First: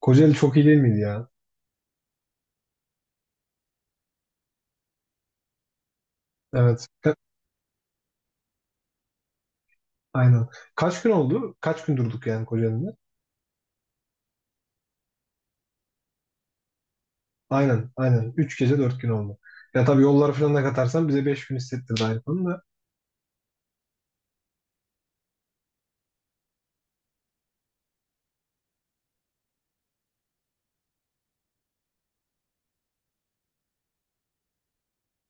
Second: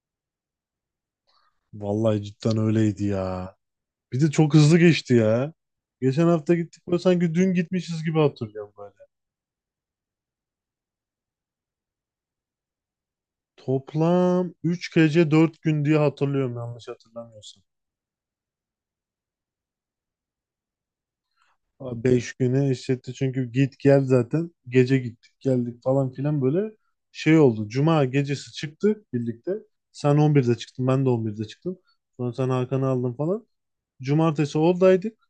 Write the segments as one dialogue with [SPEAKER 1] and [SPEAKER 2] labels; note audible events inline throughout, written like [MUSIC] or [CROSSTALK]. [SPEAKER 1] Kocaeli çok iyi değil miydi ya?
[SPEAKER 2] Vallahi cidden öyleydi ya. Bir de çok hızlı geçti ya. Geçen hafta gittik
[SPEAKER 1] Evet.
[SPEAKER 2] böyle sanki dün gitmişiz gibi hatırlıyorum böyle.
[SPEAKER 1] Aynen. Kaç gün oldu? Kaç gün durduk yani Kocaeli'nde?
[SPEAKER 2] Toplam 3 gece 4 gün diye hatırlıyorum yanlış hatırlamıyorsam.
[SPEAKER 1] Aynen. Aynen. 3 gece 4 gün oldu. Ya tabii yolları falan da katarsan bize 5 gün hissettirdi aynı
[SPEAKER 2] 5
[SPEAKER 1] konu da.
[SPEAKER 2] güne eşitti çünkü git gel zaten. Gece gittik geldik falan filan böyle şey oldu. Cuma gecesi çıktık birlikte. Sen 11'de çıktın ben de 11'de çıktım. Sonra sen Hakan'ı aldın falan. Cumartesi oradaydık.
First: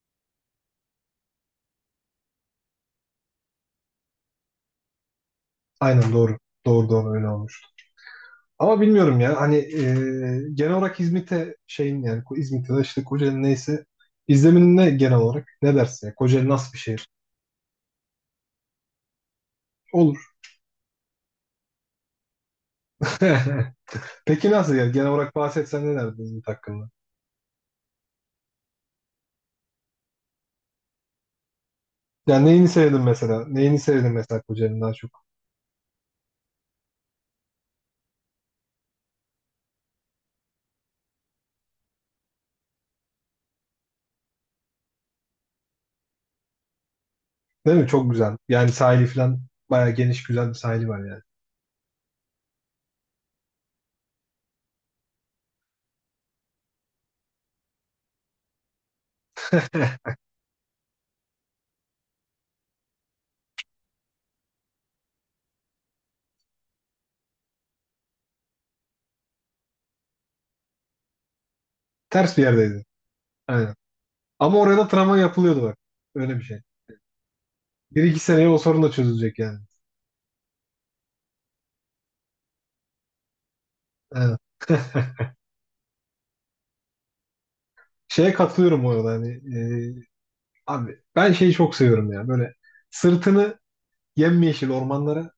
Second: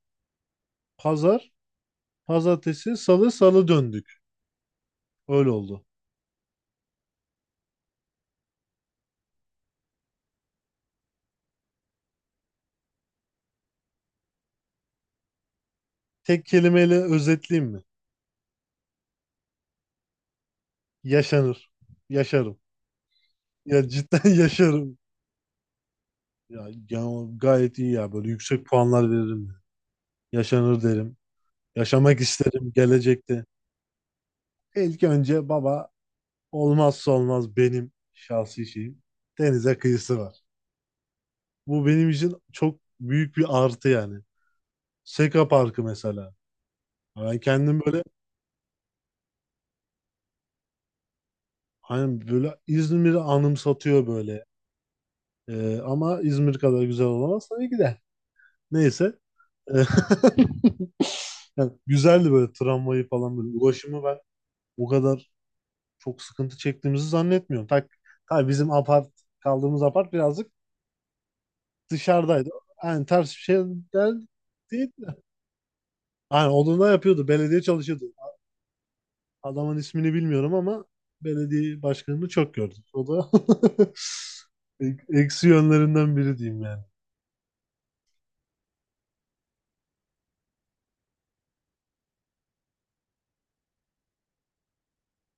[SPEAKER 2] Pazar, pazartesi, salı döndük. Öyle oldu.
[SPEAKER 1] Aynen doğru. Doğru, öyle olmuştu. Ama bilmiyorum ya hani genel olarak İzmit'e şeyin yani İzmit'e de işte Kocaeli neyse izlemin ne genel olarak ne dersin ya?
[SPEAKER 2] Tek
[SPEAKER 1] Kocaeli nasıl bir
[SPEAKER 2] kelimeyle
[SPEAKER 1] şehir?
[SPEAKER 2] özetleyeyim mi?
[SPEAKER 1] Olur.
[SPEAKER 2] Yaşanır. Yaşarım.
[SPEAKER 1] [LAUGHS]
[SPEAKER 2] Ya cidden [LAUGHS]
[SPEAKER 1] Peki nasıl ya?
[SPEAKER 2] yaşarım.
[SPEAKER 1] Genel olarak bahsetsen ne derdin İzmit
[SPEAKER 2] Ya,
[SPEAKER 1] hakkında?
[SPEAKER 2] ya gayet iyi ya. Böyle yüksek puanlar veririm. Yaşanır derim. Yaşamak
[SPEAKER 1] Yani neyini
[SPEAKER 2] isterim
[SPEAKER 1] sevdin
[SPEAKER 2] gelecekte.
[SPEAKER 1] mesela? Neyini sevdin mesela Kocaeli'nin daha
[SPEAKER 2] İlk
[SPEAKER 1] çok?
[SPEAKER 2] önce baba olmazsa olmaz benim şahsi şeyim. Denize kıyısı var. Bu benim için çok büyük bir artı yani. Seka Parkı mesela. Ben
[SPEAKER 1] Değil
[SPEAKER 2] kendim
[SPEAKER 1] mi?
[SPEAKER 2] böyle
[SPEAKER 1] Çok güzel. Yani sahili falan bayağı geniş güzel bir sahili var yani.
[SPEAKER 2] hani böyle İzmir'i anımsatıyor böyle. Ama İzmir kadar güzel olamaz tabii ki de. Neyse. E, [LAUGHS]
[SPEAKER 1] [LAUGHS]
[SPEAKER 2] Yani güzeldi böyle tramvayı falan böyle. Ulaşımı ben o kadar çok sıkıntı çektiğimizi zannetmiyorum. Ha bizim apart kaldığımız apart birazcık
[SPEAKER 1] Ters bir
[SPEAKER 2] dışarıdaydı.
[SPEAKER 1] yerdeydi.
[SPEAKER 2] Yani ters bir şeyler
[SPEAKER 1] Aynen.
[SPEAKER 2] değil
[SPEAKER 1] Ama oraya da
[SPEAKER 2] değil de.
[SPEAKER 1] tramvay yapılıyordu bak. Öyle bir
[SPEAKER 2] Yani
[SPEAKER 1] şey.
[SPEAKER 2] onu da yapıyordu. Belediye
[SPEAKER 1] Bir
[SPEAKER 2] çalışıyordu.
[SPEAKER 1] iki seneye o sorun da çözülecek yani.
[SPEAKER 2] Adamın ismini bilmiyorum ama belediye başkanını çok gördük. O da
[SPEAKER 1] Aynen.
[SPEAKER 2] [LAUGHS]
[SPEAKER 1] [LAUGHS]
[SPEAKER 2] eksi yönlerinden biri diyeyim yani.
[SPEAKER 1] Şeye katılıyorum bu arada hani e, abi ben şeyi çok seviyorum ya böyle sırtını yemyeşil ormanlara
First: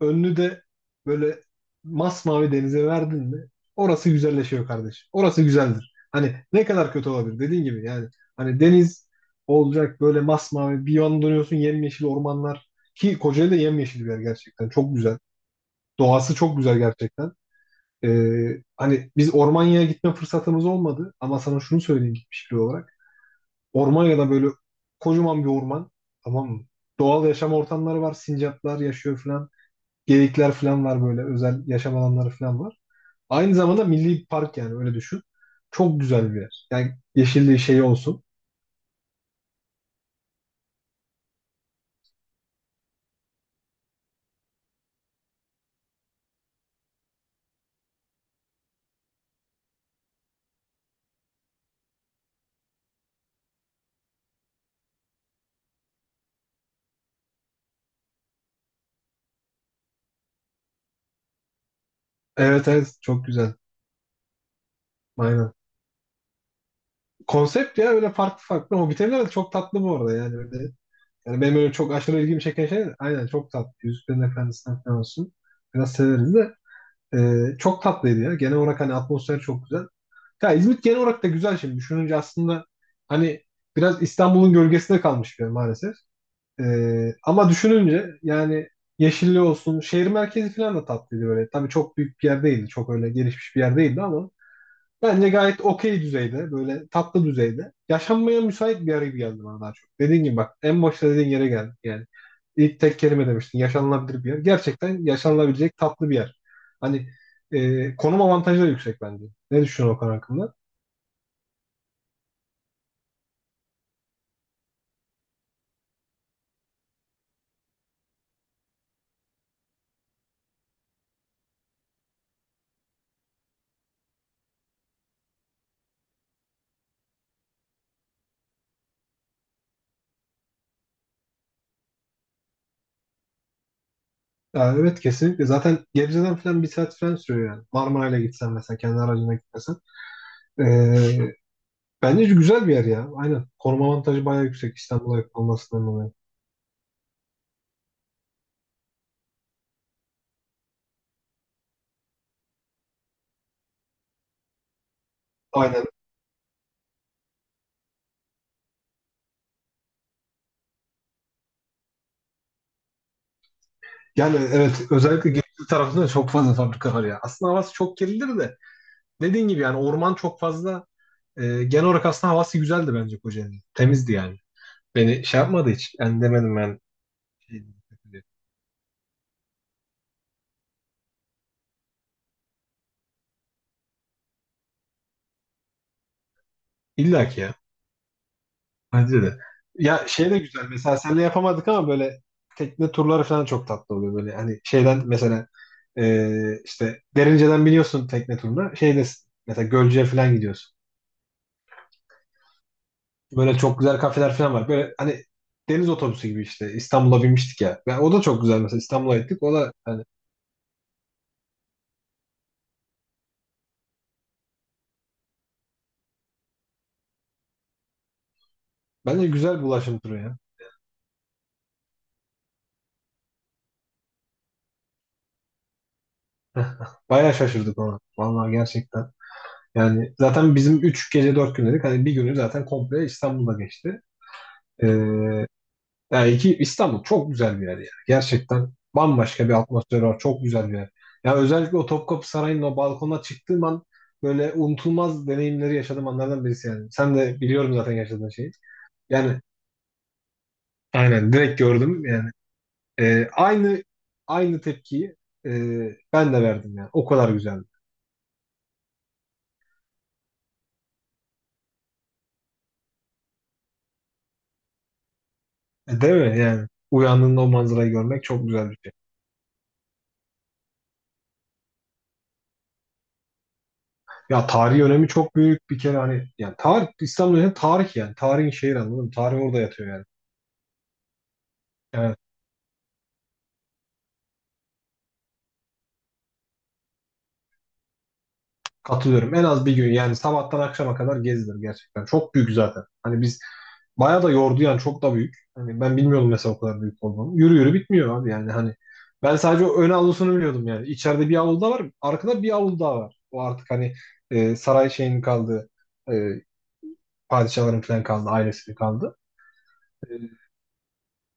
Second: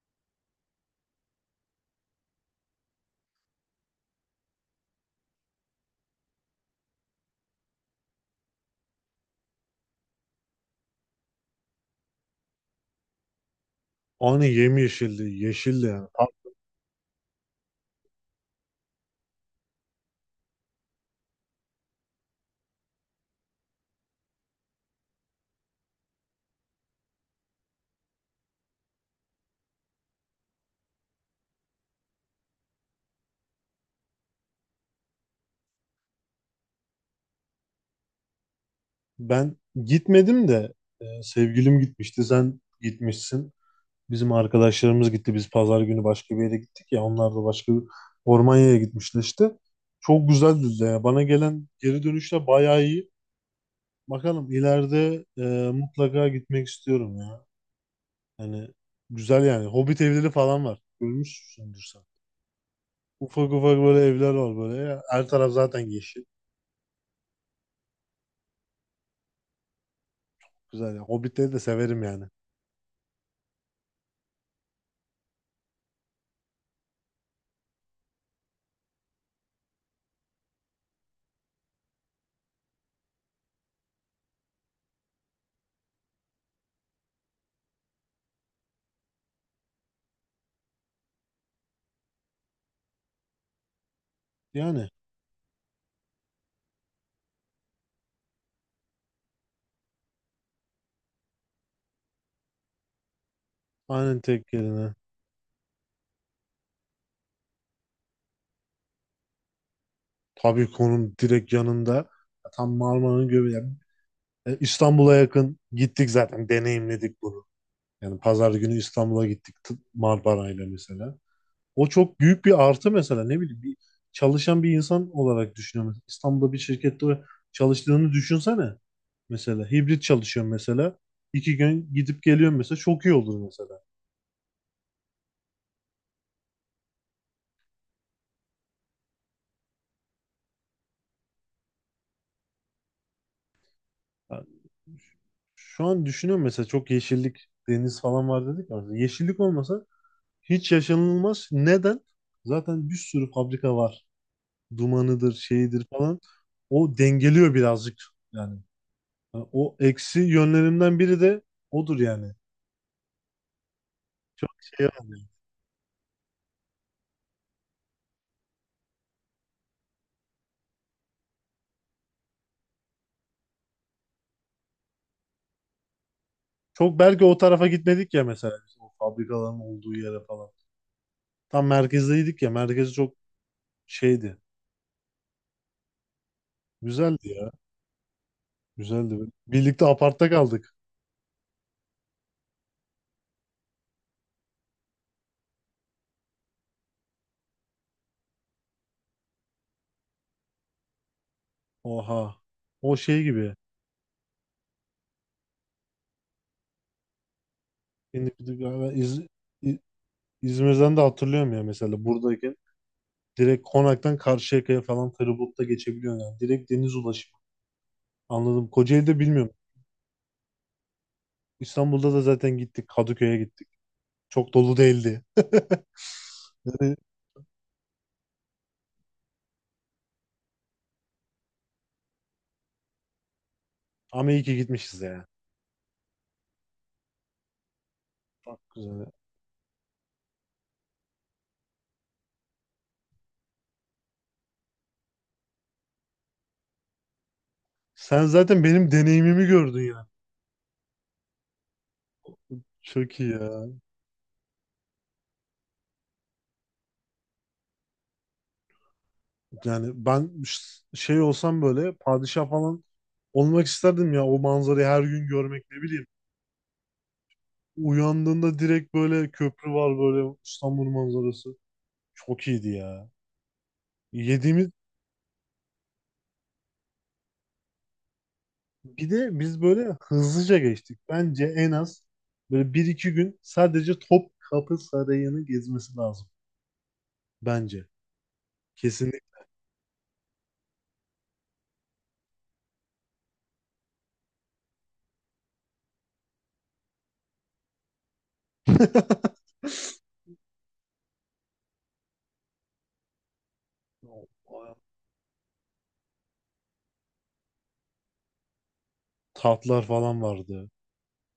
[SPEAKER 1] önünü de böyle masmavi denize verdin mi orası güzelleşiyor kardeş. Orası güzeldir. Hani ne kadar kötü olabilir dediğin gibi yani hani deniz olacak böyle masmavi bir yan dönüyorsun yemyeşil ormanlar ki Kocaeli de yemyeşil bir yer
[SPEAKER 2] Aynı
[SPEAKER 1] gerçekten çok güzel.
[SPEAKER 2] yemyeşildi, yeşildi yani.
[SPEAKER 1] Doğası çok güzel gerçekten. Hani biz Ormanya'ya gitme fırsatımız olmadı ama sana şunu söyleyeyim gitmiş biri olarak. Ormanya'da böyle kocaman bir orman, tamam mı? Doğal yaşam ortamları var. Sincaplar yaşıyor falan. Geyikler falan var böyle. Özel yaşam alanları falan var. Aynı zamanda milli park yani öyle düşün. Çok güzel bir yer. Yani yeşilliği şey olsun.
[SPEAKER 2] Ben gitmedim de sevgilim gitmişti. Sen gitmişsin. Bizim arkadaşlarımız gitti. Biz pazar günü başka bir yere gittik ya. Onlar da başka bir Ormanya'ya gitmişler işte. Çok güzeldi de ya. Bana gelen geri dönüşler bayağı iyi. Bakalım ileride mutlaka gitmek istiyorum ya. Yani güzel yani. Hobbit evleri falan var. Görmüşsündür sen.
[SPEAKER 1] Evet evet, çok
[SPEAKER 2] Ufak
[SPEAKER 1] güzel.
[SPEAKER 2] ufak böyle evler var böyle. Ya. Her taraf
[SPEAKER 1] Aynen.
[SPEAKER 2] zaten yeşil.
[SPEAKER 1] Konsept ya, öyle farklı farklı. O bitenler de çok tatlı bu arada yani. Öyle,
[SPEAKER 2] Güzel ya.
[SPEAKER 1] yani
[SPEAKER 2] Hobbitleri
[SPEAKER 1] benim
[SPEAKER 2] de
[SPEAKER 1] öyle çok
[SPEAKER 2] severim
[SPEAKER 1] aşırı
[SPEAKER 2] yani.
[SPEAKER 1] ilgimi çeken şey de aynen çok tatlı. Yüzüklerin Efendisi'nden falan olsun. Biraz severiz de. Çok tatlıydı ya. Genel olarak hani atmosfer çok güzel. Ya İzmit genel olarak da güzel şimdi. Düşününce aslında hani biraz İstanbul'un gölgesinde kalmış bir yer maalesef. Ama düşününce yani yeşilli olsun, şehir merkezi falan da tatlıydı böyle. Tabii çok büyük bir yer değildi, çok öyle gelişmiş bir yer değildi, ama
[SPEAKER 2] Yani
[SPEAKER 1] bence gayet okey düzeyde, böyle tatlı düzeyde. Yaşanmaya müsait bir yer gibi geldi bana daha çok. Dediğin gibi bak, en başta dediğin yere geldik yani. İlk tek kelime demiştin,
[SPEAKER 2] aynen
[SPEAKER 1] yaşanılabilir bir yer.
[SPEAKER 2] tek yerine.
[SPEAKER 1] Gerçekten yaşanılabilecek tatlı bir yer. Hani konum avantajı da yüksek bence. Ne düşünüyorsun Okan hakkında?
[SPEAKER 2] Tabikon'un direkt yanında. Tam Marmara'nın göbeği. Yani İstanbul'a yakın gittik zaten. Deneyimledik bunu. Yani pazar günü İstanbul'a gittik Marmara'yla mesela. O çok büyük bir artı mesela. Ne bileyim bir çalışan bir insan olarak düşünüyorum. İstanbul'da bir şirkette çalıştığını düşünsene. Mesela hibrit çalışıyorum mesela. 2 gün gidip geliyorum mesela. Çok iyi olur mesela.
[SPEAKER 1] Ya evet, kesinlikle. Zaten Gebze'den falan bir saat falan sürüyor yani. Marmaray'la gitsen mesela kendi aracına gitmesen. Ee, Bence güzel bir yer ya. Aynen. Koruma avantajı bayağı
[SPEAKER 2] Yani
[SPEAKER 1] yüksek İstanbul'a yakın
[SPEAKER 2] şu
[SPEAKER 1] olmasından
[SPEAKER 2] an
[SPEAKER 1] dolayı.
[SPEAKER 2] düşünüyorum mesela çok yeşillik, deniz falan var dedik ya. Yeşillik olmasa hiç yaşanılmaz. Neden? Zaten bir sürü fabrika var. Dumanıdır, şeyidir
[SPEAKER 1] Aynen.
[SPEAKER 2] falan. O dengeliyor birazcık yani. Yani o eksi yönlerimden biri de odur yani.
[SPEAKER 1] Yani evet,
[SPEAKER 2] Şey yani.
[SPEAKER 1] özellikle Gebze tarafında çok fazla fabrika var ya. Aslında havası çok kirlidir de. Dediğin gibi yani orman çok fazla. E, genel olarak aslında havası güzeldi bence Kocaeli'nin. Temizdi yani. Beni şey yapmadı hiç. Yani demedim ben.
[SPEAKER 2] Çok belki o
[SPEAKER 1] Şey,
[SPEAKER 2] tarafa
[SPEAKER 1] kötü
[SPEAKER 2] gitmedik
[SPEAKER 1] diye.
[SPEAKER 2] ya mesela biz o fabrikaların olduğu yere falan. Tam merkezdeydik ya. Merkez çok şeydi. Güzeldi
[SPEAKER 1] İlla ki
[SPEAKER 2] ya.
[SPEAKER 1] ya.
[SPEAKER 2] Güzeldi.
[SPEAKER 1] Bence de.
[SPEAKER 2] Birlikte
[SPEAKER 1] Ya
[SPEAKER 2] apartta
[SPEAKER 1] şey de güzel.
[SPEAKER 2] kaldık.
[SPEAKER 1] Mesela seninle yapamadık ama böyle tekne turları falan çok tatlı oluyor. Böyle hani şeyden mesela işte Derince'den biniyorsun tekne turuna. Şeyde mesela Gölcük'e falan gidiyorsun.
[SPEAKER 2] Oha. O şey gibi.
[SPEAKER 1] Böyle çok güzel kafeler falan var. Böyle hani deniz otobüsü gibi işte İstanbul'a binmiştik ya. Ya o da
[SPEAKER 2] Şimdi
[SPEAKER 1] çok
[SPEAKER 2] bir de
[SPEAKER 1] güzel, mesela
[SPEAKER 2] galiba
[SPEAKER 1] İstanbul'a gittik. O da
[SPEAKER 2] İ-
[SPEAKER 1] hani
[SPEAKER 2] İzmir'den de hatırlıyorum ya mesela buradayken. Direkt Konak'tan Karşıyaka'ya falan feribotla geçebiliyorsun yani. Direkt deniz ulaşımı. Anladım. Kocaeli'de
[SPEAKER 1] bence
[SPEAKER 2] bilmiyorum.
[SPEAKER 1] güzel bir ulaşım turu ya.
[SPEAKER 2] İstanbul'da da zaten gittik. Kadıköy'e gittik. Çok dolu değildi. Yani,
[SPEAKER 1] [LAUGHS] Bayağı şaşırdık ona. Vallahi gerçekten. Yani zaten bizim 3 gece 4 gün dedik. Hani bir günü zaten komple İstanbul'da geçti.
[SPEAKER 2] ama iyi ki
[SPEAKER 1] Ee,
[SPEAKER 2] gitmişiz ya.
[SPEAKER 1] Yani İstanbul çok güzel bir yer yani.
[SPEAKER 2] Çok
[SPEAKER 1] Gerçekten
[SPEAKER 2] güzel ya.
[SPEAKER 1] bambaşka bir atmosfer var. Çok güzel bir yer. Yani özellikle o Topkapı Sarayı'nın o balkona çıktığım an böyle unutulmaz deneyimleri yaşadığım anlardan birisi yani. Sen de biliyorum zaten
[SPEAKER 2] Sen
[SPEAKER 1] yaşadığın şeyi.
[SPEAKER 2] zaten benim
[SPEAKER 1] Yani
[SPEAKER 2] deneyimimi gördün ya.
[SPEAKER 1] aynen direkt gördüm yani.
[SPEAKER 2] Çok iyi
[SPEAKER 1] Ee,
[SPEAKER 2] ya.
[SPEAKER 1] aynı aynı tepkiyi e, ben de verdim yani. O kadar güzeldi.
[SPEAKER 2] Yani ben şey olsam böyle padişah falan olmak isterdim ya. O manzarayı her gün görmek ne
[SPEAKER 1] E,
[SPEAKER 2] bileyim.
[SPEAKER 1] değil mi yani? Uyandığında o manzarayı görmek çok
[SPEAKER 2] Uyandığında
[SPEAKER 1] güzel bir şey.
[SPEAKER 2] direkt böyle köprü var böyle İstanbul manzarası. Çok iyiydi ya.
[SPEAKER 1] Ya
[SPEAKER 2] Yediğimiz
[SPEAKER 1] tarihi önemi çok büyük bir kere hani, yani tarih, İstanbul'un tarih yani. Tarihin şehri, anladın
[SPEAKER 2] Bir
[SPEAKER 1] mı?
[SPEAKER 2] de
[SPEAKER 1] Tarih orada
[SPEAKER 2] biz
[SPEAKER 1] yatıyor
[SPEAKER 2] böyle
[SPEAKER 1] yani.
[SPEAKER 2] hızlıca geçtik. Bence en az
[SPEAKER 1] Yani
[SPEAKER 2] böyle 1-2 gün sadece Topkapı Sarayı'nı gezmesi lazım. Bence.
[SPEAKER 1] katılıyorum.
[SPEAKER 2] Kesinlikle.
[SPEAKER 1] En az bir gün yani sabahtan akşama kadar gezilir gerçekten. Çok büyük zaten. Hani biz bayağı da yordu yani, çok da büyük. Hani ben bilmiyordum mesela o kadar büyük olduğunu. Yürü yürü bitmiyor abi yani hani. Ben
[SPEAKER 2] [LAUGHS]
[SPEAKER 1] sadece o ön avlusunu biliyordum yani. İçeride bir avlu daha var. Arkada bir avlu daha var. O artık hani saray şeyinin kaldığı e, padişahların falan kaldı. Ailesinin kaldı.
[SPEAKER 2] Tatlar
[SPEAKER 1] E,
[SPEAKER 2] falan vardı.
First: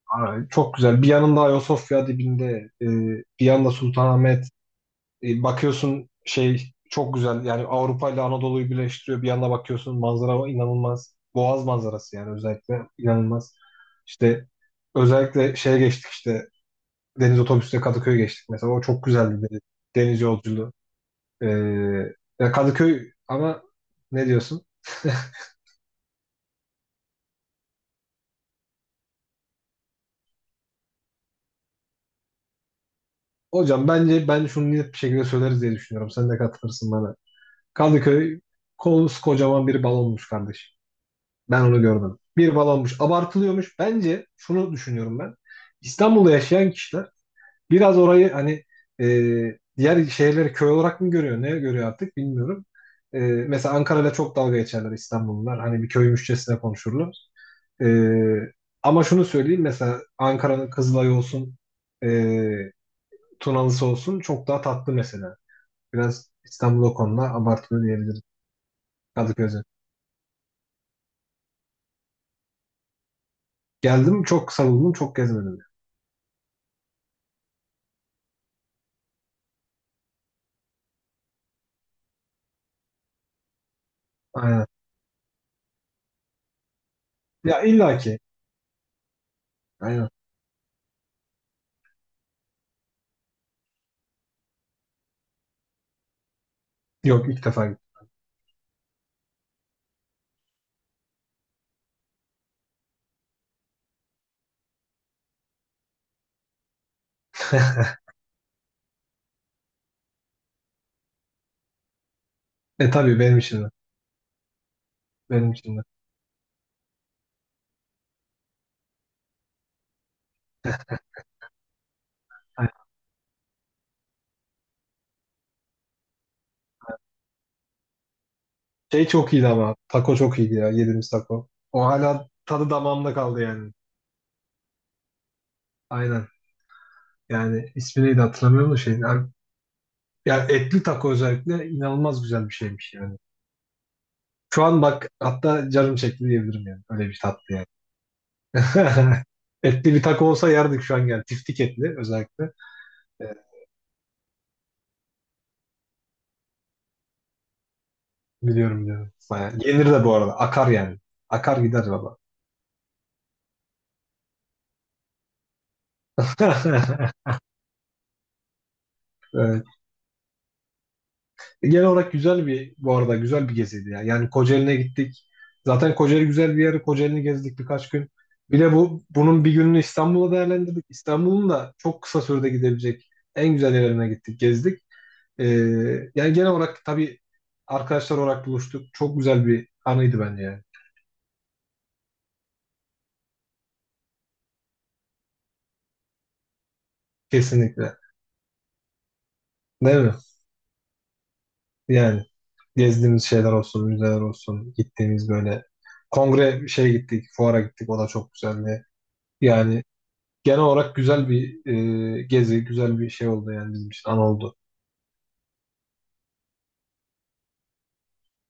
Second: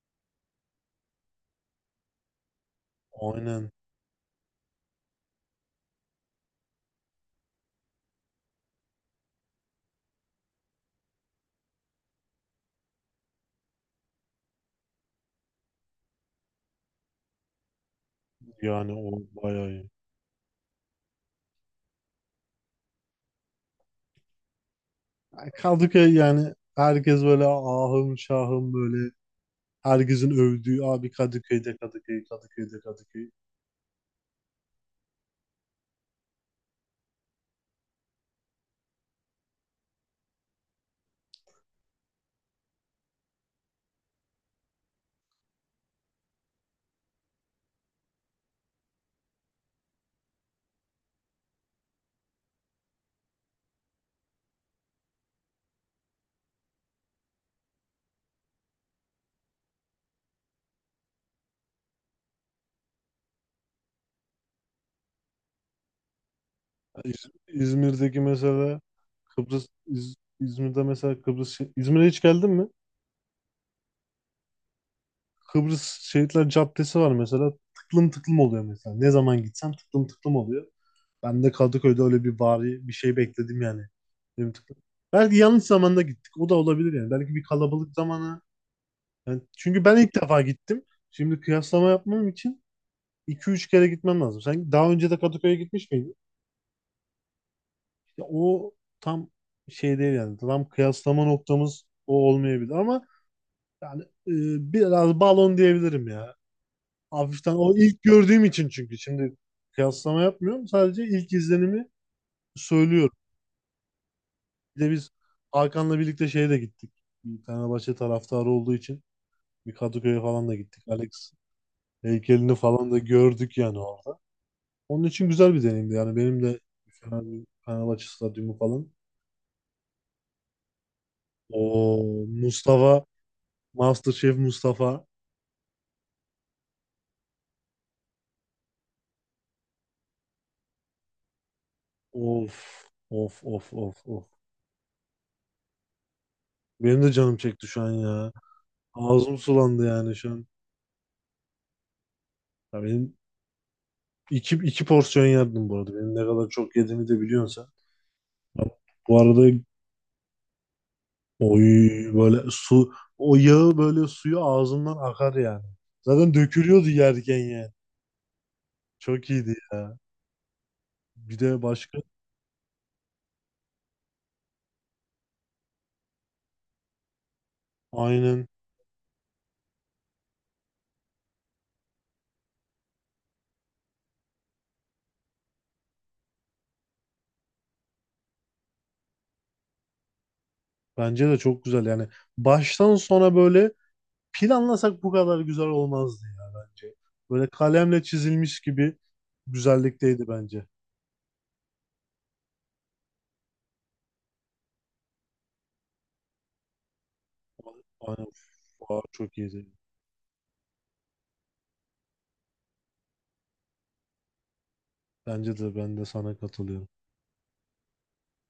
[SPEAKER 1] Ay, çok güzel. Bir yanında Ayasofya dibinde bir
[SPEAKER 2] Aynen.
[SPEAKER 1] yanda Sultanahmet. Bakıyorsun şey, çok güzel yani, Avrupa ile Anadolu'yu birleştiriyor. Bir yana bakıyorsun manzara inanılmaz. Boğaz manzarası yani özellikle inanılmaz. İşte özellikle şeye geçtik, işte deniz otobüsüyle Kadıköy'e geçtik mesela. O
[SPEAKER 2] Yani
[SPEAKER 1] çok
[SPEAKER 2] o
[SPEAKER 1] güzeldi, bir
[SPEAKER 2] bayağı iyi.
[SPEAKER 1] deniz yolculuğu. Ee, Ya Kadıköy ama, ne diyorsun? [LAUGHS]
[SPEAKER 2] Yani Kadıköy yani herkes böyle ahım şahım böyle herkesin övdüğü abi Kadıköy'de Kadıköy, Kadıköy'de Kadıköy.
[SPEAKER 1] Hocam bence ben şunu net bir şekilde söyleriz diye düşünüyorum. Sen de katılırsın bana. Kadıköy kocaman bir balonmuş kardeşim. Ben onu görmedim. Bir balonmuş. Abartılıyormuş. Bence şunu düşünüyorum ben. İstanbul'da yaşayan kişiler biraz orayı hani e, diğer şehirleri köy olarak mı görüyor? Ne görüyor artık bilmiyorum. E, mesela Ankara'yla çok dalga geçerler İstanbullular. Hani bir köymüşçesine konuşurlar. E, ama şunu söyleyeyim. Mesela Ankara'nın Kızılay'ı olsun, e, Tunalısı olsun çok daha tatlı mesela. Biraz İstanbul o konuda abartılıyor
[SPEAKER 2] İzmir'deki
[SPEAKER 1] diyebilirim.
[SPEAKER 2] mesela
[SPEAKER 1] Kadıköy'e.
[SPEAKER 2] Kıbrıs İzmir'de mesela Kıbrıs İzmir'e hiç geldin mi?
[SPEAKER 1] Geldim, çok savundum, çok gezmedim.
[SPEAKER 2] Kıbrıs Şehitler Caddesi var mesela. Tıklım tıklım oluyor mesela. Ne zaman gitsem tıklım tıklım oluyor. Ben de Kadıköy'de öyle bir bari bir şey bekledim yani. Benim
[SPEAKER 1] Aynen.
[SPEAKER 2] tıklım. Belki yanlış zamanda gittik. O da olabilir yani. Belki bir
[SPEAKER 1] Ya
[SPEAKER 2] kalabalık
[SPEAKER 1] illaki.
[SPEAKER 2] zamanı. Yani çünkü ben
[SPEAKER 1] Aynen.
[SPEAKER 2] ilk defa gittim. Şimdi kıyaslama yapmam için 2-3 kere gitmem lazım. Sen daha önce de Kadıköy'e gitmiş miydin?
[SPEAKER 1] Yok, ilk defa gittim.
[SPEAKER 2] Ya o tam şey değil yani. Tam kıyaslama noktamız o olmayabilir ama yani biraz balon diyebilirim ya. Hafiften o
[SPEAKER 1] [LAUGHS]
[SPEAKER 2] ilk gördüğüm için çünkü şimdi kıyaslama yapmıyorum. Sadece ilk izlenimi
[SPEAKER 1] E
[SPEAKER 2] söylüyorum.
[SPEAKER 1] tabii benim için de.
[SPEAKER 2] Bir de biz
[SPEAKER 1] Benim için de.
[SPEAKER 2] Hakan'la birlikte şeye de gittik. Bir Fenerbahçe taraftarı olduğu için bir Kadıköy'e falan da gittik. Alex heykelini
[SPEAKER 1] Aynen.
[SPEAKER 2] falan da gördük yani orada. Onun için güzel bir deneyimdi. Yani benim de Fenerbahçe stadyumu falan.
[SPEAKER 1] Şey çok iyiydi ama. Taco çok iyiydi ya. Yediğimiz taco. O
[SPEAKER 2] O
[SPEAKER 1] hala tadı
[SPEAKER 2] Mustafa,
[SPEAKER 1] damağımda kaldı yani.
[SPEAKER 2] MasterChef Mustafa.
[SPEAKER 1] Aynen. Yani ismi neydi hatırlamıyorum da şeyin. Yani, yani etli taco özellikle inanılmaz güzel bir
[SPEAKER 2] Of,
[SPEAKER 1] şeymiş yani.
[SPEAKER 2] of, of, of, of.
[SPEAKER 1] Şu an bak hatta canım çekti diyebilirim yani.
[SPEAKER 2] Benim
[SPEAKER 1] Öyle
[SPEAKER 2] de
[SPEAKER 1] bir
[SPEAKER 2] canım
[SPEAKER 1] tatlı
[SPEAKER 2] çekti
[SPEAKER 1] yani.
[SPEAKER 2] şu an ya.
[SPEAKER 1] [LAUGHS]
[SPEAKER 2] Ağzım sulandı
[SPEAKER 1] Etli bir
[SPEAKER 2] yani
[SPEAKER 1] taco
[SPEAKER 2] şu an.
[SPEAKER 1] olsa yerdik şu an yani. Tiftik etli özellikle.
[SPEAKER 2] Ya benim
[SPEAKER 1] E,
[SPEAKER 2] iki porsiyon yerdim bu arada. Benim ne kadar çok yediğimi de biliyorsun sen. Ben
[SPEAKER 1] Biliyorum diyorum.
[SPEAKER 2] bu arada
[SPEAKER 1] Bayağı. Yenir de bu arada. Akar yani. Akar
[SPEAKER 2] oy
[SPEAKER 1] gider baba.
[SPEAKER 2] böyle su o yağı böyle suyu ağzımdan akar yani. Zaten dökülüyordu
[SPEAKER 1] [LAUGHS]
[SPEAKER 2] yerken yani. Çok iyiydi
[SPEAKER 1] Evet.
[SPEAKER 2] ya. Bir de
[SPEAKER 1] Genel
[SPEAKER 2] başka
[SPEAKER 1] olarak güzel bir, bu arada güzel bir geziydi ya. Yani Kocaeli'ne gittik. Zaten Kocaeli güzel bir yer. Kocaeli'ni gezdik birkaç gün.
[SPEAKER 2] aynen
[SPEAKER 1] Bir de bunun bir gününü İstanbul'da değerlendirdik. İstanbul'un da çok kısa sürede gidebilecek en güzel yerlerine gittik, gezdik. Ee, Yani genel olarak tabii arkadaşlar olarak buluştuk. Çok güzel bir anıydı bence yani.
[SPEAKER 2] bence de çok güzel yani. Baştan sona böyle planlasak bu kadar güzel olmazdı ya bence. Böyle
[SPEAKER 1] Kesinlikle.
[SPEAKER 2] kalemle çizilmiş gibi
[SPEAKER 1] Değil mi?
[SPEAKER 2] güzellikteydi bence.
[SPEAKER 1] Yani gezdiğimiz şeyler olsun, müzeler olsun, gittiğimiz böyle kongre şeye gittik, fuara gittik. O da
[SPEAKER 2] Aynen.
[SPEAKER 1] çok güzeldi.
[SPEAKER 2] Aa, çok iyiydi.
[SPEAKER 1] Yani genel olarak güzel bir gezi, güzel bir şey oldu yani bizim için, an oldu.
[SPEAKER 2] Bence de ben de sana katılıyorum.